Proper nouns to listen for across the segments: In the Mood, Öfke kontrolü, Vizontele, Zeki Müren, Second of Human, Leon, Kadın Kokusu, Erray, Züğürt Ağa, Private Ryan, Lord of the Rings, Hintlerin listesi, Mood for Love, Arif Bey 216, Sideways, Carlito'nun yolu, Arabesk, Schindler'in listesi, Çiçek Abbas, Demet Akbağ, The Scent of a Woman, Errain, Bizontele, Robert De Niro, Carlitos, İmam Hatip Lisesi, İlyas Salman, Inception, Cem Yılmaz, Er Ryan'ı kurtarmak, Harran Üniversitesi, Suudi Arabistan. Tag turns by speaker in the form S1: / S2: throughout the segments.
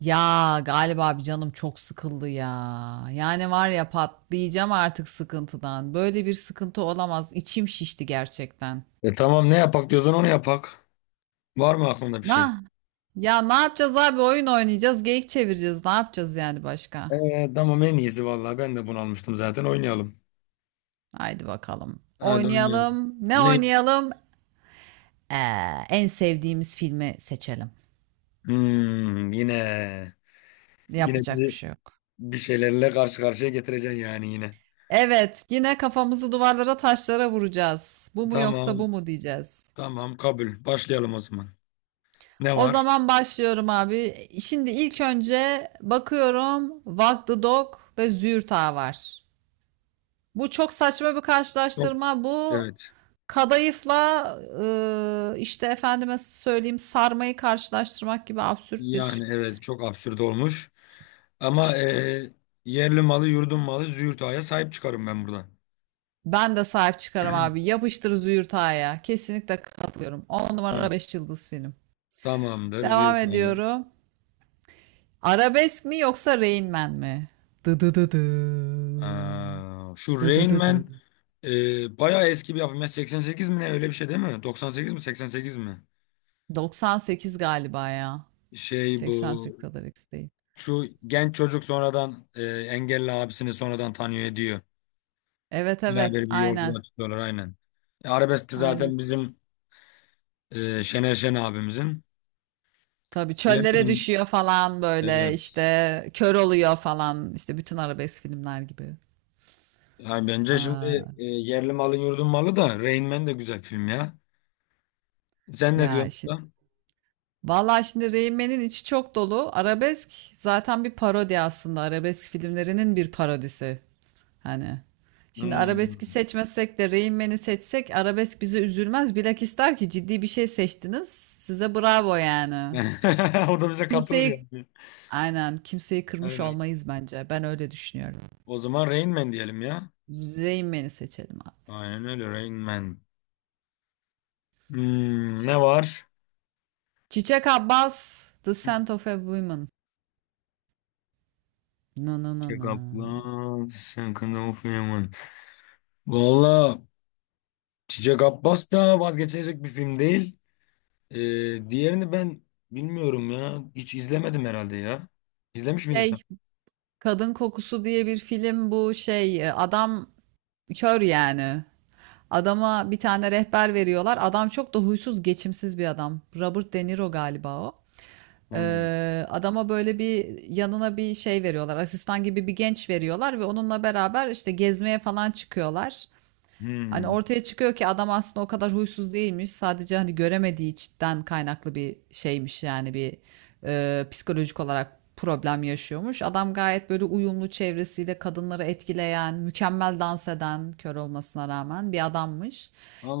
S1: Ya galiba abi canım çok sıkıldı ya. Yani var ya, patlayacağım artık sıkıntıdan. Böyle bir sıkıntı olamaz. İçim şişti gerçekten.
S2: Tamam ne yapak diyorsan onu yapak. Var mı aklında bir şey?
S1: Na ya, ne yapacağız abi? Oyun oynayacağız, geyik çevireceğiz. Ne yapacağız yani başka?
S2: Tamam en iyisi vallahi ben de bunu almıştım zaten oynayalım.
S1: Haydi bakalım.
S2: Hadi oynayalım.
S1: Oynayalım. Ne
S2: Ne?
S1: oynayalım? Ee, En sevdiğimiz filmi seçelim.
S2: Hmm, yine
S1: Yapacak bir
S2: bizi
S1: şey yok.
S2: bir şeylerle karşı karşıya getireceksin yani yine.
S1: Evet, yine kafamızı duvarlara, taşlara vuracağız. Bu mu yoksa bu
S2: Tamam
S1: mu diyeceğiz.
S2: tamam kabul. Başlayalım o zaman. Ne
S1: O
S2: var?
S1: zaman başlıyorum abi. Şimdi ilk önce bakıyorum, Walk the Dog ve zürta var. Bu çok saçma bir
S2: Çok,
S1: karşılaştırma. Bu
S2: evet.
S1: kadayıfla işte efendime söyleyeyim, sarmayı karşılaştırmak gibi absürt
S2: Yani
S1: bir
S2: evet çok absürt olmuş. Ama
S1: saçma.
S2: yerli malı yurdun malı Züğürt Ağa'ya sahip çıkarım ben burada.
S1: Ben de sahip çıkarım abi. Yapıştır zürtaya. Kesinlikle katılıyorum. 10
S2: Tamam.
S1: numara 5 yıldız film.
S2: Tamamdır
S1: Devam
S2: Züğürt Ağa.
S1: ediyorum. Arabesk mi yoksa Rain Man mi? Dı dı dı dı.
S2: Şu
S1: Dı dı
S2: Rain
S1: dı dı.
S2: Man bayağı eski bir yapım. Ya 88 mi ne öyle bir şey değil mi? 98 mi 88 mi?
S1: 98 galiba ya.
S2: Şey
S1: 88
S2: bu
S1: kadar X değil.
S2: şu genç çocuk sonradan engelli abisini sonradan tanıyor ediyor.
S1: Evet evet,
S2: Beraber bir
S1: aynen
S2: yolculuğa çıkıyorlar aynen. Arabesk de
S1: aynen.
S2: zaten bizim Şener Şen abimizin.
S1: Tabii çöllere
S2: Bilemedim.
S1: düşüyor falan, böyle
S2: Evet.
S1: işte kör oluyor falan işte, bütün arabesk filmler gibi.
S2: Yani bence şimdi
S1: Aa,
S2: yerli malın yurdun malı da Rain Man de güzel film ya. Sen ne
S1: ya
S2: diyorsun?
S1: şimdi,
S2: Lan?
S1: vallahi şimdi Rain Man'in içi çok dolu. Arabesk zaten bir parodi aslında. Arabesk filmlerinin bir parodisi. Hani şimdi
S2: Hmm.
S1: arabeski seçmezsek de, Rain Man'i seçsek, arabesk bizi üzülmez. Bilakis der ki ciddi bir şey seçtiniz. Size bravo yani.
S2: O da bize katılır
S1: Kimseyi
S2: yani.
S1: Aynen, kimseyi kırmış
S2: Aynen.
S1: olmayız bence. Ben öyle düşünüyorum.
S2: O zaman Rain Man diyelim ya.
S1: Rain Man'i seçelim abi.
S2: Aynen öyle Rain Man. Hmm, ne var?
S1: Çiçek Abbas, The Scent of a Woman. Na na na
S2: Çiçek
S1: na.
S2: Abbas, Second of Human. Valla Çiçek Abbas da vazgeçilecek bir film değil. Diğerini ben bilmiyorum ya. Hiç izlemedim herhalde ya. İzlemiş miydin sen?
S1: Şey, Kadın Kokusu diye bir film bu, adam kör yani. Adama bir tane rehber veriyorlar. Adam çok da huysuz, geçimsiz bir adam. Robert De Niro galiba o.
S2: Hmm.
S1: Adama böyle bir yanına bir şey veriyorlar. Asistan gibi bir genç veriyorlar ve onunla beraber işte gezmeye falan çıkıyorlar. Hani
S2: Hmm.
S1: ortaya çıkıyor ki adam aslında o kadar huysuz değilmiş. Sadece hani göremediği içten kaynaklı bir şeymiş yani, bir psikolojik olarak problem yaşıyormuş. Adam gayet böyle uyumlu, çevresiyle kadınları etkileyen, mükemmel dans eden, kör olmasına rağmen bir adammış.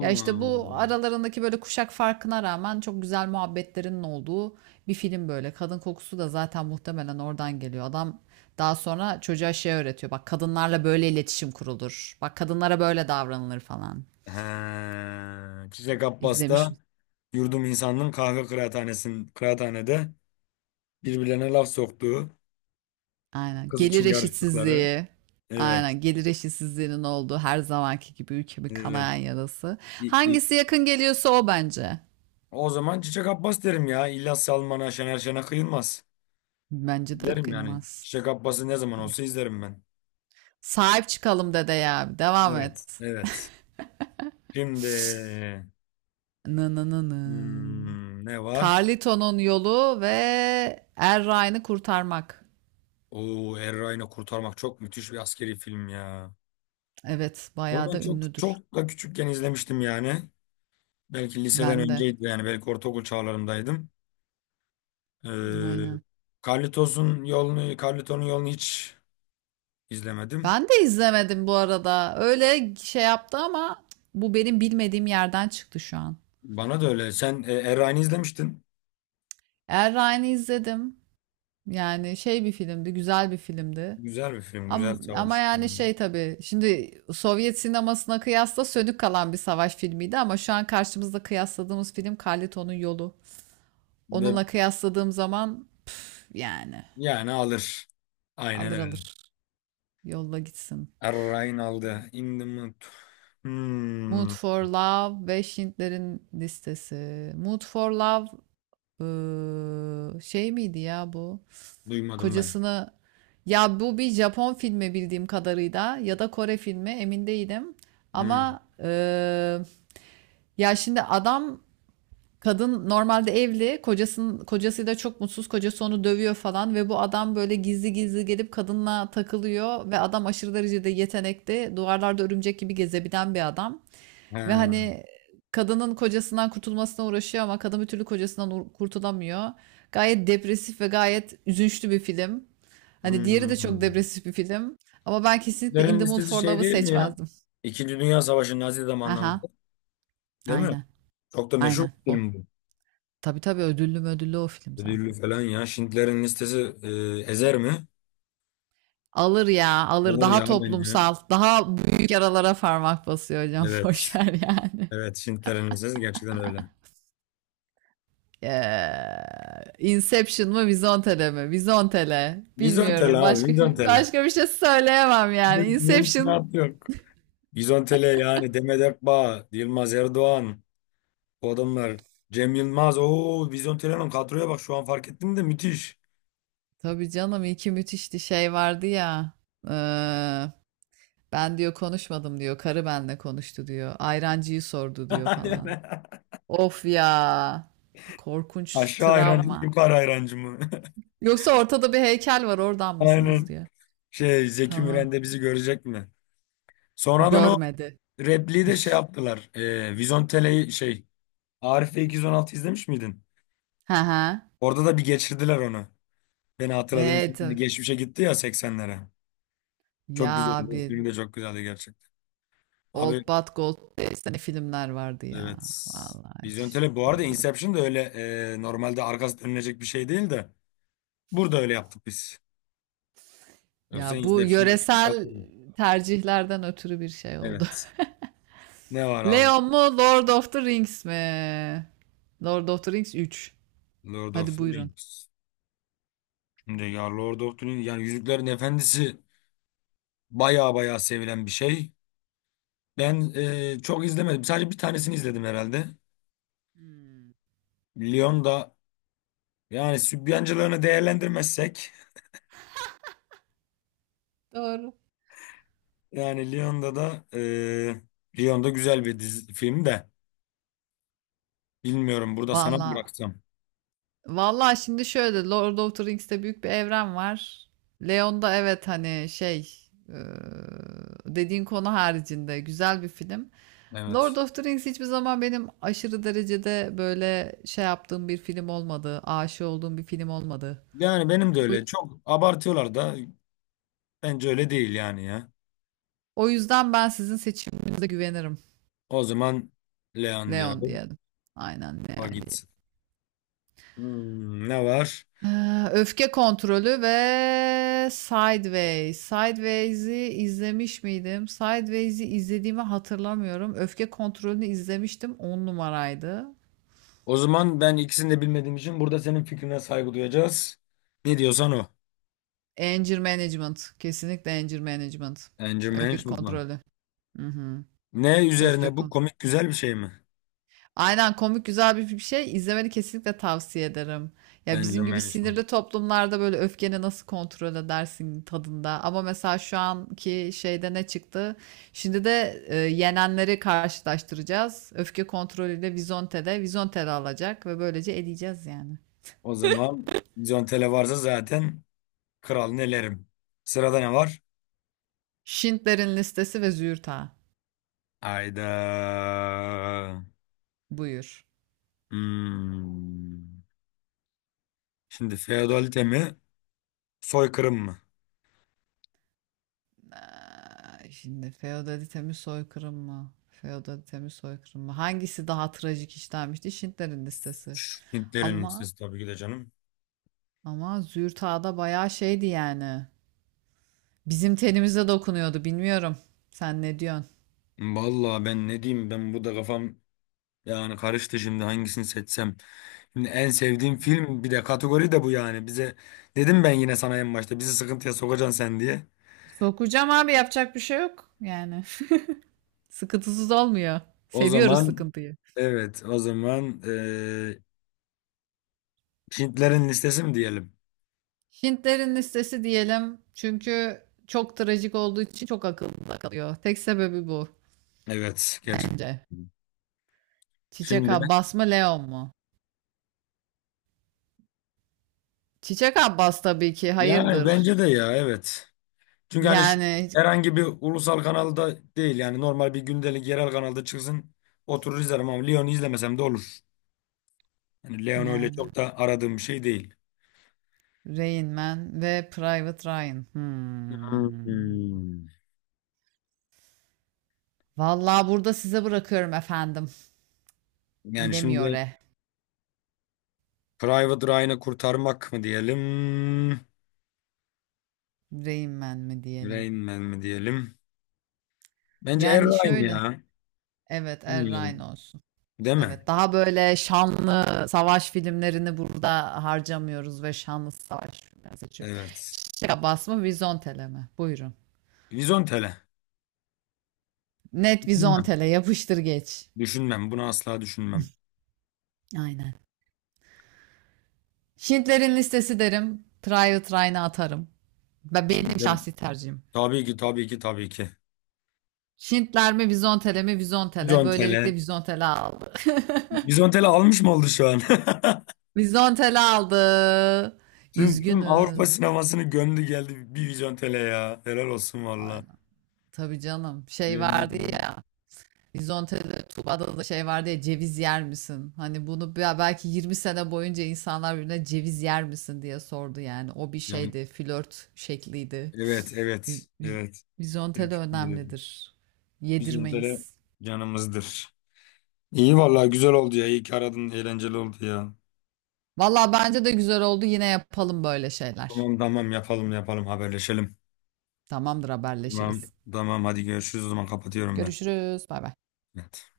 S1: Ya işte bu aralarındaki böyle kuşak farkına rağmen çok güzel muhabbetlerinin olduğu bir film böyle. Kadın kokusu da zaten muhtemelen oradan geliyor. Adam daha sonra çocuğa şey öğretiyor. Bak kadınlarla böyle iletişim kurulur. Bak kadınlara böyle davranılır falan.
S2: He. Çiçek Abbas
S1: İzlemiş
S2: da
S1: mi?
S2: yurdum insanının kahve kıraathanesin, kıraathanede birbirlerine laf soktuğu,
S1: Aynen.
S2: kız
S1: Gelir
S2: için yarıştıkları.
S1: eşitsizliği.
S2: Evet.
S1: Aynen. Gelir eşitsizliğinin olduğu, her zamanki gibi ülkemin
S2: Evet.
S1: kanayan yarası.
S2: İ- i-
S1: Hangisi yakın geliyorsa o bence.
S2: O zaman Çiçek Abbas derim ya. İlyas Salman'a, Şener Şen'e kıyılmaz.
S1: Bence de
S2: Derim yani.
S1: kıyılmaz.
S2: Çiçek Abbas'ı ne zaman olsa izlerim ben.
S1: Sahip çıkalım dede ya. Devam et.
S2: Evet. Evet. Şimdi
S1: Nınınının.
S2: hmm, ne var?
S1: Carlito'nun yolu ve Er Ryan'ı kurtarmak.
S2: Oo, Erray'ını kurtarmak çok müthiş bir askeri film ya.
S1: Evet,
S2: Bunu
S1: bayağı
S2: ben
S1: da
S2: çok
S1: ünlüdür.
S2: çok da küçükken izlemiştim yani. Belki liseden
S1: Ben de.
S2: önceydi yani. Belki ortaokul çağlarımdaydım. Ee,
S1: Aynen.
S2: Carlito'nun yolunu hiç izlemedim.
S1: Ben de izlemedim bu arada. Öyle şey yaptı ama bu benim bilmediğim yerden çıktı şu an.
S2: Bana da öyle. Sen Erray'ını izlemiştin.
S1: Er Ryan'ı izledim. Yani şey bir filmdi, güzel bir filmdi.
S2: Güzel bir film, güzel
S1: Ama
S2: savaş
S1: yani
S2: filmi.
S1: şey tabii. Şimdi Sovyet sinemasına kıyasla sönük kalan bir savaş filmiydi, ama şu an karşımızda kıyasladığımız film Carlito'nun yolu.
S2: Ve
S1: Onunla kıyasladığım zaman yani
S2: yani alır. Aynen
S1: alır
S2: öyle.
S1: alır yolla gitsin.
S2: Errain aldı. In the Mood.
S1: Mood
S2: Hmm,
S1: for Love ve Schindler'in listesi. Mood for Love şey miydi ya bu?
S2: duymadım ben.
S1: Kocasını, ya bu bir Japon filmi bildiğim kadarıyla ya da Kore filmi, emin değilim.
S2: Hmm.
S1: Ama ya şimdi adam, kadın normalde evli, kocasının kocasıyla çok mutsuz, kocası onu dövüyor falan ve bu adam böyle gizli gizli gelip kadınla takılıyor ve adam aşırı derecede yetenekli, duvarlarda örümcek gibi gezebilen bir adam. Ve
S2: Ha,
S1: hani kadının kocasından kurtulmasına uğraşıyor ama kadın bir türlü kocasından kurtulamıyor. Gayet depresif ve gayet üzünçlü bir film. Hani diğeri de çok
S2: hmm.
S1: depresif bir film ama ben kesinlikle In
S2: Derin
S1: the Mood
S2: listesi
S1: for
S2: şey
S1: Love'ı
S2: değil mi ya?
S1: seçmezdim.
S2: İkinci Dünya Savaşı Nazi
S1: Aha,
S2: zamanlarında. Değil mi?
S1: aynen.
S2: Çok da meşhur
S1: Aynen
S2: bir
S1: o.
S2: film bu.
S1: Tabii tabii, ödüllü o film
S2: Ödüllü
S1: zaten.
S2: falan ya. Schindler'in listesi ezer mi?
S1: Alır ya, alır.
S2: Alır
S1: Daha
S2: ya bence.
S1: toplumsal, daha büyük yaralara parmak basıyor hocam. Boş
S2: Evet.
S1: ver yani.
S2: Evet, Schindler'in listesi gerçekten öyle.
S1: Inception mı, Vizontele mi? Vizontele.
S2: Vizyon tele
S1: Bilmiyorum.
S2: abi,
S1: Başka
S2: vizyon tele.
S1: başka bir şey söyleyemem yani. Inception.
S2: Mümkünat yok. Bizontele yani Demet Akbağ, Yılmaz Erdoğan o adamlar. Cem Yılmaz. Oo Bizontele'nin kadroya bak şu an fark ettim de müthiş.
S1: Tabii canım iki müthişti, şey vardı ya. Eee, Ben diyor konuşmadım diyor. Karı benle konuştu diyor. Ayrancıyı sordu diyor falan.
S2: Aynen.
S1: Of ya. Korkunç
S2: Aşağı hayrancı mı
S1: travma.
S2: yukarı hayrancı mı?
S1: Yoksa ortada bir heykel var, oradan mısınız
S2: Aynen.
S1: diyor.
S2: Şey Zeki
S1: Tamam.
S2: Müren de bizi görecek mi? Sonradan o
S1: Görmedi.
S2: repliği de şey yaptılar. Vizontele'yi şey Arif Bey 216 izlemiş miydin?
S1: Hı hı.
S2: Orada da bir geçirdiler onu. Beni hatırladığınız
S1: Evet.
S2: için geçmişe gitti ya 80'lere. Çok
S1: Ya
S2: güzeldi.
S1: abi,
S2: O film de çok güzeldi gerçekten. Abi
S1: Old But Gold diye sene filmler vardı ya.
S2: evet.
S1: Vallahi
S2: Vizyon
S1: hiç
S2: tele bu arada
S1: tanımıyorum.
S2: Inception da öyle normalde arkası dönülecek bir şey değil de burada öyle yaptık biz. Yoksa
S1: Ya bu
S2: Inception'da arkası
S1: yöresel
S2: dönülecek.
S1: tercihlerden ötürü bir şey oldu.
S2: Evet. Ne var abi?
S1: Leon mu, Lord of the Rings mi? Lord of the Rings 3.
S2: Lord of
S1: Hadi
S2: the
S1: buyurun.
S2: Rings. Şimdi ya Lord of the Rings yani Yüzüklerin Efendisi baya baya sevilen bir şey. Ben çok izlemedim. Sadece bir tanesini izledim herhalde. Lyon'da yani sübyancılarını değerlendirmezsek
S1: Doğru.
S2: yani Lyon'da da Lyon'da güzel bir dizi, film de bilmiyorum burada sana mı
S1: Vallahi
S2: bıraksam.
S1: Vallahi, şimdi şöyle, Lord of the Rings'te büyük bir evren var. Leon'da evet, hani e, dediğin konu haricinde güzel bir film. Lord
S2: Evet.
S1: of the Rings hiçbir zaman benim aşırı derecede böyle şey yaptığım bir film olmadı. Aşık olduğum bir film olmadı.
S2: Yani benim de
S1: O, yüz-
S2: öyle. Çok abartıyorlar da bence öyle değil yani ya.
S1: O yüzden ben sizin seçiminize güvenirim.
S2: O zaman Leon
S1: Leon
S2: diyorum.
S1: diyelim. Aynen
S2: O
S1: Leon diyelim.
S2: gitsin. Hmm, ne var?
S1: Ha, Öfke kontrolü ve Sideways. Sideways'i izlemiş miydim? Sideways'i izlediğimi hatırlamıyorum. Öfke kontrolünü izlemiştim. 10 numaraydı.
S2: O zaman ben ikisini de bilmediğim için burada senin fikrine saygı duyacağız. Ne diyorsan o.
S1: Anger Management. Kesinlikle Anger Management.
S2: Anger
S1: Öfke
S2: management mı?
S1: kontrolü. Hı hı.
S2: Ne
S1: Öfke
S2: üzerine bu?
S1: kontrolü.
S2: Komik güzel bir şey mi?
S1: Aynen komik güzel bir şey. İzlemeni kesinlikle tavsiye ederim. Ya
S2: Anger
S1: bizim gibi
S2: management.
S1: sinirli toplumlarda böyle öfkeni nasıl kontrol edersin tadında. Ama mesela şu anki şeyde ne çıktı? Şimdi de yenenleri karşılaştıracağız. Öfke kontrolüyle Vizonte'de. Vizonte'de alacak ve böylece eleyeceğiz yani.
S2: O zaman John Tele varsa zaten kralını elerim. Sırada ne var?
S1: Schindler'in listesi ve Züğürt Ağa.
S2: Ayda.
S1: Buyur.
S2: Hmm. Şimdi feodalite mi? Soykırım mı?
S1: Aa, şimdi feodalite mi soykırım mı? Feodalite mi soykırım mı? Hangisi daha trajik işlenmişti? Schindler'in listesi.
S2: Hintlerin
S1: Ama
S2: listesi tabii ki de canım.
S1: Ama Züğürt Ağa da bayağı şeydi yani. Bizim tenimize dokunuyordu, bilmiyorum. Sen ne diyorsun?
S2: Vallahi ben ne diyeyim ben bu da kafam yani karıştı şimdi hangisini seçsem. Şimdi en sevdiğim film bir de kategori de bu yani. Bize dedim ben yine sana en başta bizi sıkıntıya sokacaksın sen diye.
S1: Sokacağım abi, yapacak bir şey yok. Yani sıkıntısız olmuyor.
S2: O
S1: Seviyoruz
S2: zaman
S1: sıkıntıyı.
S2: evet o zaman Hintlerin listesi mi diyelim?
S1: Hintlerin listesi diyelim. Çünkü çok trajik olduğu için çok akılda kalıyor. Tek sebebi bu
S2: Evet gerçekten.
S1: bence. Çiçek
S2: Şimdi
S1: Abbas mı Leon mu? Çiçek Abbas tabii ki
S2: yani
S1: hayırdır.
S2: bence de ya evet. Çünkü hani şu
S1: Yani
S2: herhangi bir ulusal kanalda değil yani normal bir gündelik yerel kanalda çıksın oturur izlerim ama Lyon'u izlemesem de olur. Yani Leon öyle
S1: yani
S2: çok da aradığım bir şey değil.
S1: Rain Man ve Private Ryan. Hmm.
S2: Hmm.
S1: Vallahi burada size bırakıyorum efendim.
S2: Yani
S1: Bilemiyor
S2: şimdi
S1: e.
S2: Private Ryan'ı kurtarmak mı diyelim?
S1: Rain Man mi diyelim.
S2: Rain Man mi diyelim? Bence Er
S1: Yani
S2: Ryan
S1: şöyle.
S2: ya.
S1: Evet Er Ryan
S2: Bilmiyorum.
S1: olsun.
S2: Değil
S1: Evet,
S2: mi?
S1: daha böyle şanlı savaş filmlerini burada harcamıyoruz ve şanlı savaş filmleri seçiyoruz.
S2: Evet.
S1: Çiçek Abbas mı Vizontele mi? Buyurun.
S2: Vizontele.
S1: Net
S2: Düşünmem.
S1: Vizontele, yapıştır geç.
S2: Düşünmem. Bunu asla düşünmem.
S1: Aynen. Şintlerin listesi derim. Try it Ryan'a atarım. Benim
S2: Şimdi
S1: şahsi tercihim.
S2: tabii ki.
S1: Şintler mi Vizontele mi, Vizontele. Böylelikle
S2: Vizontele.
S1: Vizontele aldı.
S2: Vizontele almış mı oldu şu an?
S1: Vizontel aldı.
S2: Tüm Avrupa
S1: Üzgünüz.
S2: sinemasını gömdü geldi bir vizyon tele ya. Helal olsun valla.
S1: Aynen. Tabii canım. Şey
S2: Yemin
S1: vardı
S2: ederim.
S1: ya. Vizontel'de Tuba'da da şey vardı ya, ceviz yer misin? Hani bunu belki 20 sene boyunca insanlar birbirine ceviz yer misin diye sordu yani. O bir
S2: Yani
S1: şeydi. Flört şekliydi.
S2: evet
S1: Viz,
S2: evet
S1: viz,
S2: evet.
S1: Vizontele
S2: Evet, yemin ederim.
S1: önemlidir.
S2: Vizyon tele
S1: Yedirmeyiz.
S2: canımızdır. İyi valla güzel oldu ya. İyi ki aradın. Eğlenceli oldu ya.
S1: Valla bence de güzel oldu. Yine yapalım böyle şeyler.
S2: Tamam yapalım haberleşelim.
S1: Tamamdır
S2: Tamam
S1: haberleşiriz.
S2: tamam hadi görüşürüz o zaman kapatıyorum ben.
S1: Görüşürüz. Bay bay.
S2: Evet.